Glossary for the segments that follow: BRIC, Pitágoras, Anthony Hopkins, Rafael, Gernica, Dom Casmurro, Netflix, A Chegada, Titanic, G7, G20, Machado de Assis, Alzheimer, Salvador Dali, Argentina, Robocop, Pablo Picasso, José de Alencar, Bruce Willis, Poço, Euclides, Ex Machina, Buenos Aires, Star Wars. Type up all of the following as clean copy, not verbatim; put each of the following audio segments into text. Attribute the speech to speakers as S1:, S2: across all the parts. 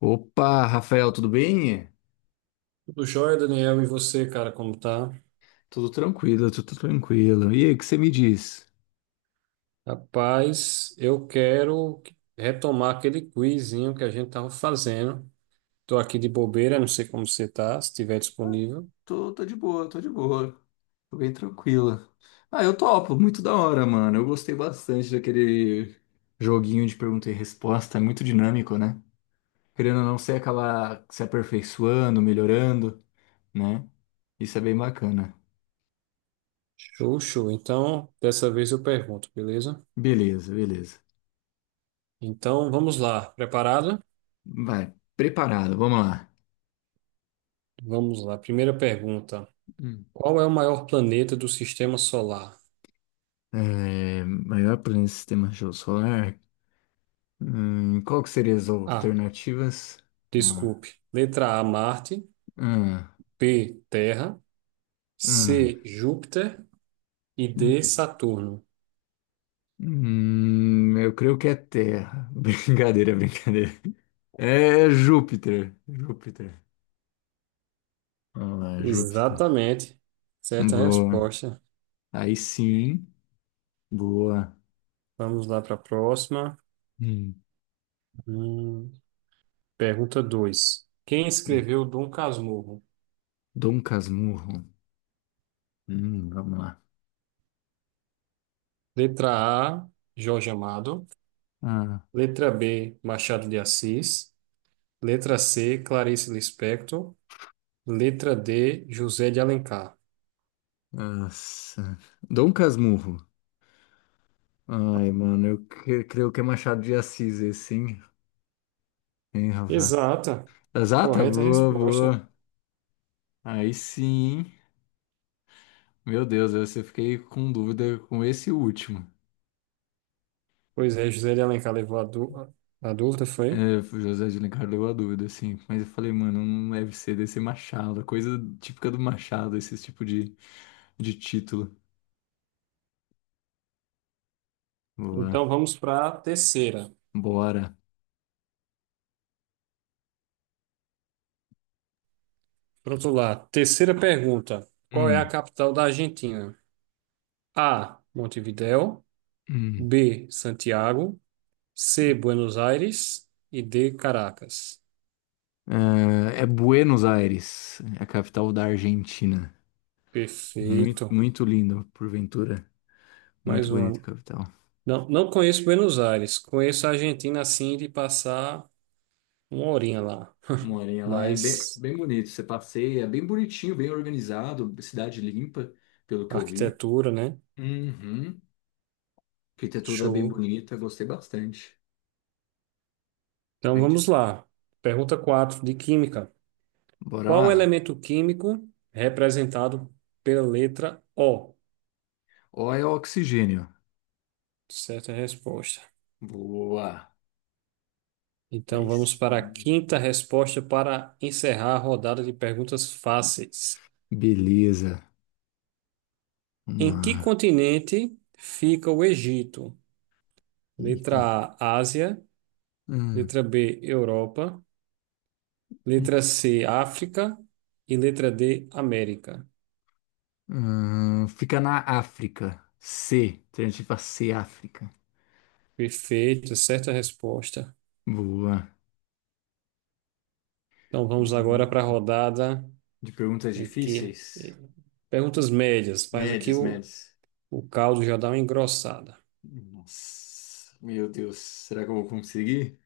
S1: Opa, Rafael, tudo bem?
S2: Tudo jóia, Daniel, e você, cara, como tá?
S1: Tudo tranquilo, tudo tranquilo. E aí, o que você me diz?
S2: Rapaz, eu quero retomar aquele quizinho que a gente tava fazendo. Tô aqui de bobeira, não sei como você tá, se estiver
S1: Ah,
S2: disponível.
S1: tô de boa, tô de boa. Tô bem tranquila. Ah, eu topo, muito da hora, mano. Eu gostei bastante daquele joguinho de pergunta e resposta, é muito dinâmico, né? Querendo ou não, você acaba se aperfeiçoando, melhorando, né? Isso é bem bacana.
S2: Show, show. Então, dessa vez eu pergunto, beleza?
S1: Beleza, beleza.
S2: Então, vamos lá. Preparado?
S1: Vai, preparado, vamos lá.
S2: Vamos lá. Primeira pergunta.
S1: Hum.
S2: Qual é o maior planeta do sistema solar?
S1: É, maior planeta do sistema solar, hum, qual que seria as
S2: A.
S1: alternativas? Ah.
S2: Desculpe. Letra A, Marte.
S1: Ah.
S2: B, Terra.
S1: Ah.
S2: C, Júpiter. E D,
S1: Hum.
S2: Saturno.
S1: Eu creio que é Terra. Brincadeira, brincadeira. É Júpiter. Júpiter. Vamos lá, Júpiter.
S2: Exatamente. Certa
S1: Boa.
S2: resposta.
S1: Aí sim. Boa.
S2: Vamos lá para a próxima.
S1: Hum,
S2: Hum, pergunta dois. Quem
S1: sim.
S2: escreveu Dom Casmurro?
S1: Dom Casmurro. Vamos lá.
S2: Letra A, Jorge Amado.
S1: Ah,
S2: Letra B, Machado de Assis. Letra C, Clarice Lispector. Letra D, José de Alencar.
S1: nossa. Dom Casmurro. Ai, mano, eu creio que é Machado de Assis esse, hein? Hein, Rafa?
S2: Exata.
S1: Exata,
S2: Correta
S1: boa,
S2: resposta.
S1: boa. Aí sim, meu Deus, eu fiquei com dúvida com esse último.
S2: Pois é, José de Alencar levou a, a dúvida,
S1: É,
S2: foi?
S1: o José de Alencar deu a dúvida, assim. Mas eu falei, mano, não deve ser desse Machado. Coisa típica do Machado, esse tipo de título. Vamos
S2: Então
S1: lá.
S2: vamos para a terceira.
S1: Bora.
S2: Pronto lá. Terceira pergunta. Qual é a
S1: Hum,
S2: capital da Argentina? A. Montevideo.
S1: hum.
S2: B. Santiago. C. Buenos Aires. E D. Caracas.
S1: É, é Buenos Aires, é a capital da Argentina. Muito,
S2: Perfeito.
S1: muito lindo, porventura. Muito
S2: Mais
S1: bonito
S2: uma.
S1: capital.
S2: Não, não conheço Buenos Aires. Conheço a Argentina assim de passar uma horinha lá.
S1: Morinha lá é bem,
S2: Mas
S1: bem bonito. Você passeia, bem bonitinho, bem organizado, cidade limpa, pelo que eu vi.
S2: arquitetura, né?
S1: Uhum. Arquitetura bem
S2: Show.
S1: bonita, gostei bastante.
S2: Então
S1: Gente,
S2: vamos lá. Pergunta 4 de química.
S1: bora
S2: Qual o
S1: lá.
S2: elemento químico representado pela letra O?
S1: O é oxigênio.
S2: Certa resposta.
S1: Boa.
S2: Então
S1: Aí,
S2: vamos para a
S1: hum,
S2: quinta resposta para encerrar a rodada de perguntas fáceis.
S1: beleza. Vamos
S2: Em que
S1: lá.
S2: continente fica o Egito?
S1: Ícone.
S2: Letra A, Ásia.
S1: Hum,
S2: Letra B, Europa. Letra C, África. E letra D, América.
S1: fica na África. C. Alternativa C, África.
S2: Perfeito, certa resposta.
S1: Boa.
S2: Então vamos agora para a
S1: Hum,
S2: rodada
S1: de perguntas
S2: em que
S1: difíceis,
S2: perguntas médias, mas aqui
S1: médias, médias.
S2: o caldo já dá uma engrossada.
S1: Nossa, meu Deus, será que eu vou conseguir?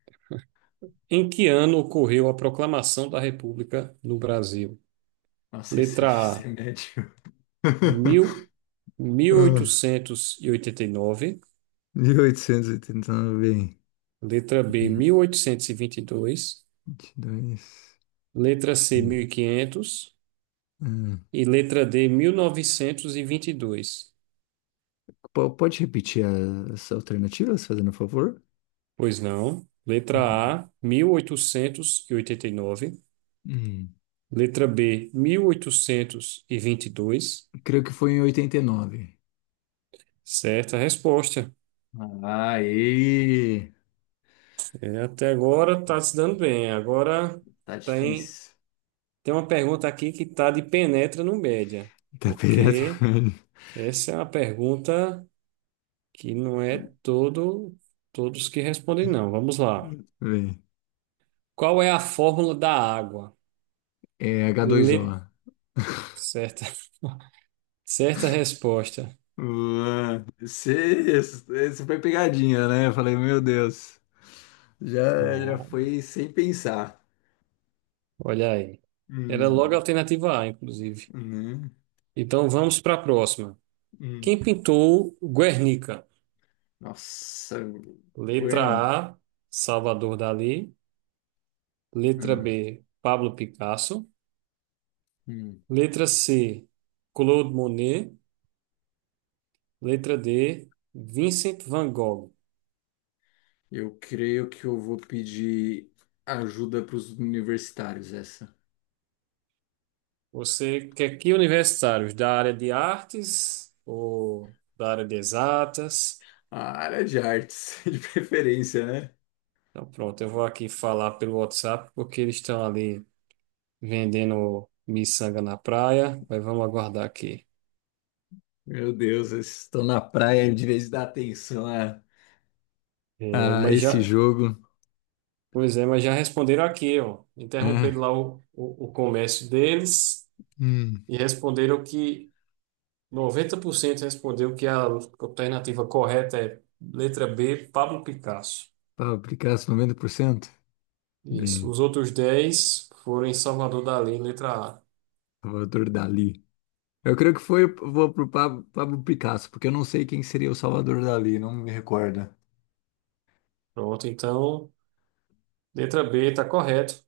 S2: Em que ano ocorreu a proclamação da República no Brasil?
S1: Nossa, esse,
S2: Letra
S1: esse
S2: A,
S1: é médio.
S2: mil- mil
S1: Ah.
S2: oitocentos e oitenta e nove.
S1: 1889,
S2: Letra B,
S1: hum.
S2: mil oitocentos e vinte e dois.
S1: 22.
S2: Letra C, 1500.
S1: Ah,
S2: E letra D, mil novecentos e vinte e dois.
S1: pode repetir as alternativas, fazendo favor?
S2: Pois não.
S1: Hum.
S2: Letra A, mil oitocentos e oitenta e nove.
S1: Hum.
S2: Letra B, mil oitocentos e vinte e dois.
S1: Creio que foi em 89.
S2: Certa resposta.
S1: Aê!
S2: É, até agora está se dando bem. Agora.
S1: Tá
S2: tem
S1: difícil.
S2: Tem uma pergunta aqui que tá de penetra no média,
S1: Tá perto,
S2: porque
S1: velho.
S2: essa é uma pergunta que não é todos que respondem não. Vamos lá. Qual é a fórmula da água?
S1: É h dois o.
S2: Le... Certa, certa resposta.
S1: Ué, você foi pegadinha, né? Eu falei, meu Deus. Já, já
S2: Ah,
S1: foi sem pensar.
S2: olha aí. Era logo a
S1: Hum,
S2: alternativa A, inclusive.
S1: né?
S2: Então vamos para a próxima.
S1: Hum.
S2: Quem pintou Guernica?
S1: Nossa,
S2: Letra
S1: Gwen.
S2: A, Salvador Dalí. Letra
S1: Ah,
S2: B, Pablo Picasso.
S1: hum.
S2: Letra C, Claude Monet. Letra D, Vincent Van Gogh.
S1: Eu creio que eu vou pedir ajuda para os universitários, essa.
S2: Você quer que universitários da área de artes ou da área de exatas?
S1: A área de artes, de preferência, né?
S2: Então, pronto, eu vou aqui falar pelo WhatsApp porque eles estão ali vendendo miçanga na praia, mas vamos aguardar aqui.
S1: Meu Deus, eles estão na praia de vez de dar atenção
S2: É,
S1: a
S2: mas
S1: esse
S2: já,
S1: jogo,
S2: pois é, mas já responderam aqui, ó.
S1: né?
S2: Interromperam lá o comércio deles
S1: Hum.
S2: e responderam que 90% respondeu que a alternativa correta é letra B, Pablo Picasso.
S1: Para aplicar 90%?
S2: Isso.
S1: Bem,
S2: Os outros 10 foram em Salvador Dali, letra A.
S1: Salvador Dali. Eu creio que foi, vou pro Pablo, Pablo Picasso, porque eu não sei quem seria o Salvador Dali, não me recorda.
S2: Pronto, então, letra B está correto.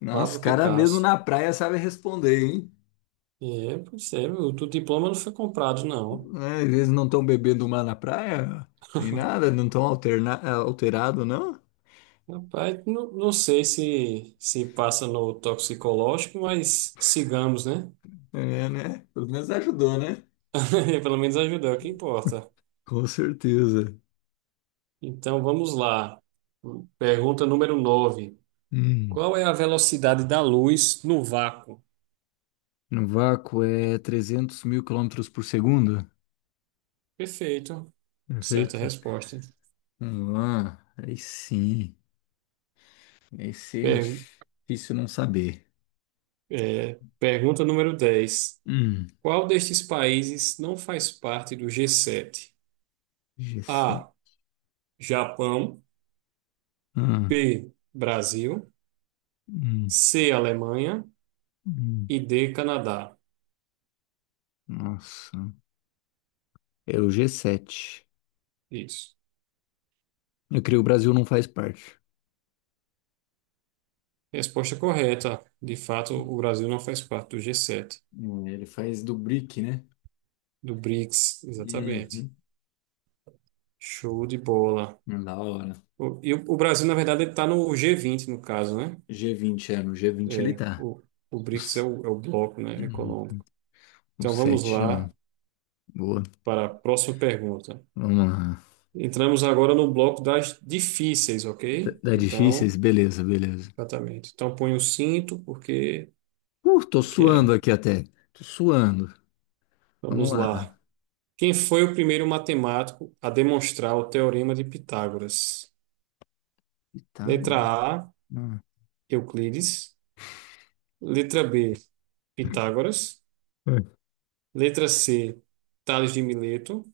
S1: Nossa,
S2: Pablo
S1: cara mesmo
S2: Picasso.
S1: na praia sabe responder, hein?
S2: É, pois é, o teu diploma não foi comprado, não.
S1: Né? Às vezes não estão bebendo mar na praia, nem nada, não estão alterado, não?
S2: Rapaz, não, não sei se passa no toxicológico, mas sigamos, né?
S1: É, né? Pelo menos ajudou, né?
S2: Pelo menos ajudou, o que importa.
S1: Com certeza.
S2: Então, vamos lá. Pergunta número 9.
S1: Hum.
S2: Qual é a velocidade da luz no vácuo?
S1: No vácuo é 300 mil quilômetros por segundo?
S2: Perfeito. Certa
S1: Perfeito.
S2: resposta.
S1: Vamos lá. Aí sim. Esse é
S2: Per-
S1: difícil não saber.
S2: é, pergunta número 10.
S1: Hum.
S2: Qual destes países não faz parte do G7?
S1: G7.
S2: A. Japão.
S1: Ah.
S2: B. Brasil.
S1: Hum.
S2: C. Alemanha.
S1: Hum.
S2: E D. Canadá.
S1: Nossa. É o G7.
S2: Isso.
S1: Eu creio que o Brasil não faz parte.
S2: Resposta correta. De fato, o Brasil não faz parte do G7,
S1: Ele faz do BRIC, né?
S2: do BRICS, exatamente.
S1: Uhum.
S2: Show de bola.
S1: Da hora.
S2: E o Brasil, na verdade, está no G20, no caso, né?
S1: G20, é, no G20 ele
S2: É,
S1: tá.
S2: o, o
S1: O,
S2: BRICS é
S1: s-
S2: é o bloco, né,
S1: hum,
S2: econômico.
S1: o
S2: Então vamos
S1: 7 já
S2: lá
S1: não. Boa.
S2: para a próxima pergunta.
S1: Vamos lá.
S2: Entramos agora no bloco das difíceis,
S1: Tá
S2: ok?
S1: tá difíceis?
S2: Então,
S1: Beleza, beleza.
S2: exatamente. Então põe o cinto, porque
S1: Tô
S2: aqui
S1: suando
S2: é.
S1: aqui até. Tô suando.
S2: Vamos
S1: Vamos
S2: lá.
S1: lá.
S2: Quem foi o primeiro matemático a demonstrar o teorema de Pitágoras? Letra
S1: Pitágoras.
S2: A,
S1: Não.
S2: Euclides. Letra B, Pitágoras. Letra C, Tales de Mileto.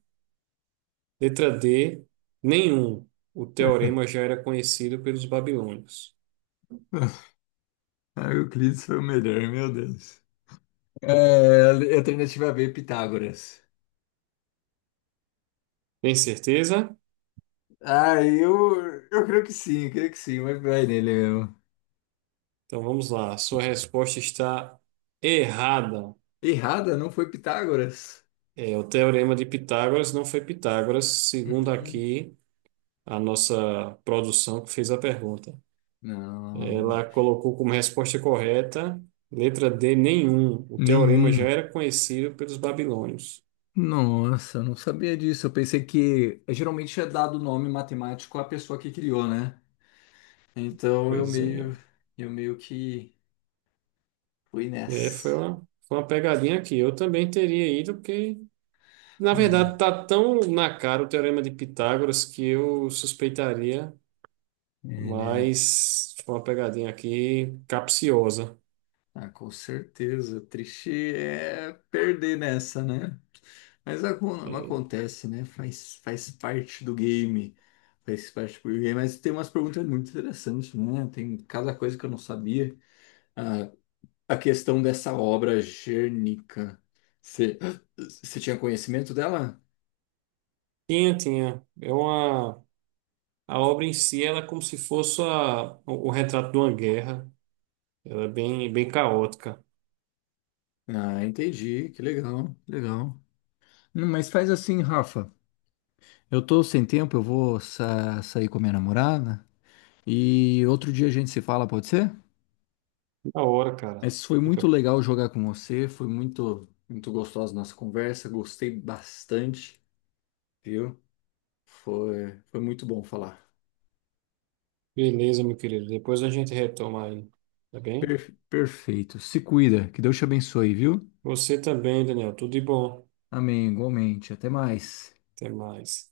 S2: Letra D, nenhum. O teorema já era conhecido pelos babilônios.
S1: Ah, Euclides foi o melhor, meu Deus. É, alternativa B, Pitágoras.
S2: Tem certeza?
S1: Ah, eu creio que sim, eu creio que sim, mas vai nele mesmo.
S2: Então vamos lá. A sua resposta está errada.
S1: Errada, não foi Pitágoras?
S2: É, o teorema de Pitágoras não foi Pitágoras, segundo
S1: Uhum.
S2: aqui a nossa produção que fez a pergunta. Ela
S1: Não,
S2: colocou como resposta correta, letra D, nenhum. O teorema já
S1: nenhum.
S2: era conhecido pelos babilônios.
S1: Nossa, não sabia disso. Eu pensei que é, geralmente é dado o nome matemático à pessoa que criou, né? Então
S2: Pois é.
S1: eu meio que fui nessa.
S2: É, foi uma pegadinha aqui. Eu também teria ido, porque na verdade,
S1: Hum,
S2: tá tão na cara o Teorema de Pitágoras que eu suspeitaria,
S1: é, né?
S2: mas foi uma pegadinha aqui capciosa.
S1: Ah, com certeza. Triste é perder nessa, né? Mas acon-
S2: É,
S1: acontece, né? Faz parte do game. Faz parte do game. Mas tem umas perguntas muito interessantes, né? Tem cada coisa que eu não sabia. Ah, a questão dessa obra Gernica. Você você tinha conhecimento dela?
S2: tinha, tinha. É uma... A obra em si, ela é como se fosse o retrato de uma guerra. Ela é bem, bem caótica.
S1: Ah, entendi. Que legal, legal. Mas faz assim, Rafa. Eu tô sem tempo, eu vou sair com a minha namorada. E outro dia a gente se fala, pode ser?
S2: Da hora, cara.
S1: Mas foi
S2: Fica...
S1: muito legal jogar com você, foi muito, muito gostosa a nossa conversa, gostei bastante, viu? Foi, foi muito bom falar.
S2: Beleza, meu querido. Depois a gente retoma aí, tá bem?
S1: Perfeito. Se cuida, que Deus te abençoe, viu?
S2: Você também, Daniel. Tudo de bom.
S1: Amém, igualmente. Até mais.
S2: Até mais.